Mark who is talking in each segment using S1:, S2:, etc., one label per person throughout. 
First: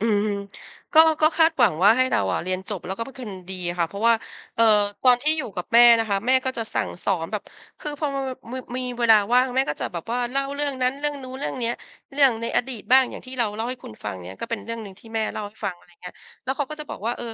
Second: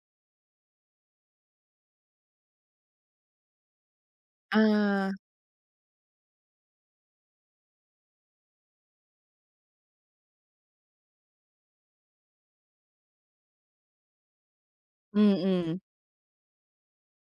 S1: อืม ก็ ก็คาดหวังว่าให้เราอะเรียนจบ แล้วก็เป็นคนดีอะค่ะ เพราะว่า
S2: อ
S1: เอ่อ ตอน
S2: า
S1: ที่อยู่กับแม่นะคะ แม่ก็จะสั่งสอนแบบ คือพอ ม บ มือ มีเวลาว่างแม่ก็จะแบบว่าเล่าเรื่องนั้น เรื่องนู้น เรื่องเนี้ย เรื่องในอดีตบ้าง อย่างที่เราเล่าให้คุณฟัง อย่างเงี้ย ก็เป็นเรื่องหนึ่งที่
S2: อ
S1: แ
S2: ื
S1: ม่เล่าให้
S2: ม
S1: ฟัง
S2: ๆ
S1: อะไรอย่างเงี้ย แล้วเขาก็จะบอกว่า เออ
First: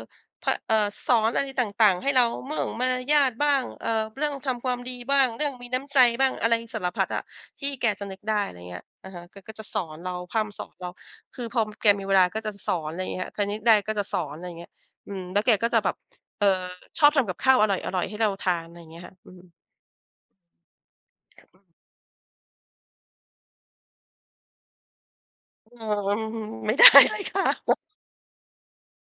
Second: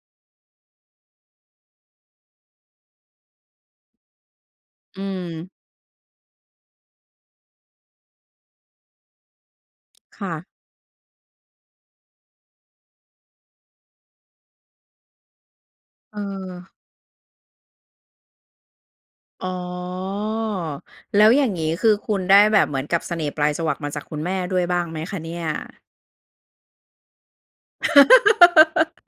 S1: พ เออ สอนอะไรต่าง ๆ ให้เรามั่ง มารยาทบ้าง เอ่อ เรื่องทำความดี
S2: อื
S1: บ้าง เรื่
S2: ม
S1: องมีน้ำใจบ้าง อะไรสารพัดอะที่แกจะนึกได้ อะไรเงี้ย อะฮะ แกก็จะสอนเรา
S2: ค่
S1: พร่
S2: ะ
S1: ำสอนเรา คือพอแกมีเวลาก็จะสอน อะไรอย่างเงี้ย คณิตได้ก็จะสอน อะไรอย่างเงี้ย อืม แล้วแกก็จะแบบ เอ่อ
S2: เออ
S1: ชอบทำกับข้าวอร่อย ๆ ให้เราทาน อะไรอย่างเงี้ยค่ะ อื
S2: อ๋
S1: ม
S2: อ แล้วอย่างงี้ คือคุณได้แบบเหมือนกับเสน่ห์ปลายจวักมาจากคุณแม่ด้วยบ้างไหมคะเนี่ย?
S1: เอ่อ อืม ไม่ได้เลยค่ะ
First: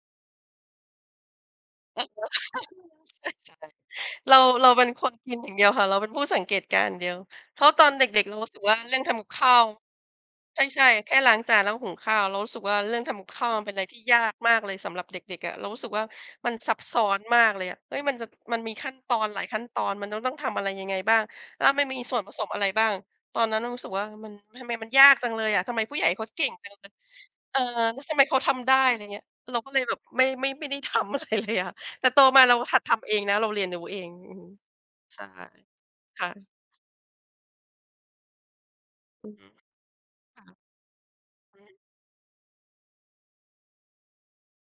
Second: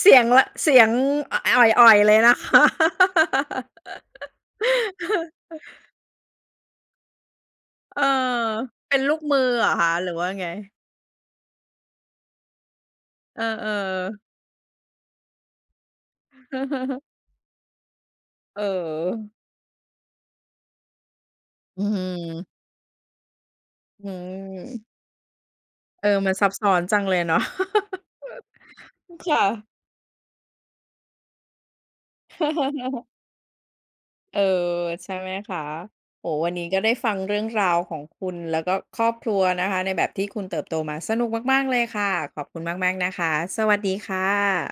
S2: เสียง ว เสียง อ อ่อย ๆ เลยนะ คะ
S1: เออ ใช่ ใช่ ๆ เรา เราเป็นคนกินอย่างเดียวค่ะ เราเป็นผู้สังเกตการณ์อย่างเดียว เพราะตอน
S2: เอ
S1: เด
S2: อ
S1: ็ก ๆ เรารู้สึกว่า
S2: เ
S1: เ
S2: ป
S1: รื
S2: ็
S1: ่
S2: น
S1: อง
S2: ล
S1: ท
S2: ูก
S1: ำกับ
S2: มือ
S1: ข้า
S2: เหร
S1: ว
S2: อคะ หรือว่ายังไง?
S1: ใช่ ๆ แค่ล้างจานและหุงข้าว เรารู้สึกว่าเรื่องทำกับ
S2: เ
S1: ข
S2: ออ
S1: ้าวมันเป็นอะไรที่ย
S2: ๆ
S1: ากมากเลยสำหรับเด็ก ๆ อะ เรารู้สึกว่ามันซับซ้อนมากเลยอะ เฮ้ย มันจะ มันมีขั้นตอน
S2: เออ
S1: หลายขั้นตอน มันจะต้องทำอะไรยังไงบ้าง แล้ว
S2: อื
S1: มัน
S2: อ
S1: ม
S2: ฮ
S1: ีส่วนผ
S2: ึ
S1: สมอะไรบ้าง ตอนนั้นเรารู้สึกว่
S2: อ
S1: ามัน ทำไม
S2: ืม
S1: มันยากจังเลยอะ ทำไมผู้ใ
S2: เ
S1: ห
S2: อ
S1: ญ
S2: อ
S1: ่เขา
S2: มัน
S1: เก
S2: ซั
S1: ่
S2: บ
S1: ง
S2: ซ
S1: จ
S2: ้
S1: ั
S2: อ
S1: ง
S2: น
S1: เลย
S2: จังเลยเนาะ
S1: เออ แล้วทำไมเขาทำได้ อะไรอย่างเงี้ย
S2: ค่
S1: เรา
S2: ะ
S1: ก็เลยแบบไม่ ไม่ ไม่ได้ ทำอะไรเลยอะ แต่โตมาเราหัดทำเองนะ เราเรียนรู้เอง อื
S2: เออ
S1: ม
S2: ใช่
S1: ใช
S2: ไ
S1: ่
S2: หมคะ
S1: ค
S2: โอ
S1: ่
S2: ้โฮ
S1: ะ
S2: วันนี้ก็ได้ฟังเรื่องราวของคุณ แล้วก็ครอบ
S1: อ
S2: คร
S1: ื
S2: ัว
S1: ม
S2: นะคะในแบบที่ค
S1: ค
S2: ุ
S1: ่ะ
S2: ณเติบโตมา สนุกม
S1: อื
S2: าก ๆ เ
S1: ม
S2: ลยค่ะ ขอบคุณมาก ๆ นะคะ สวัสดีค่ะ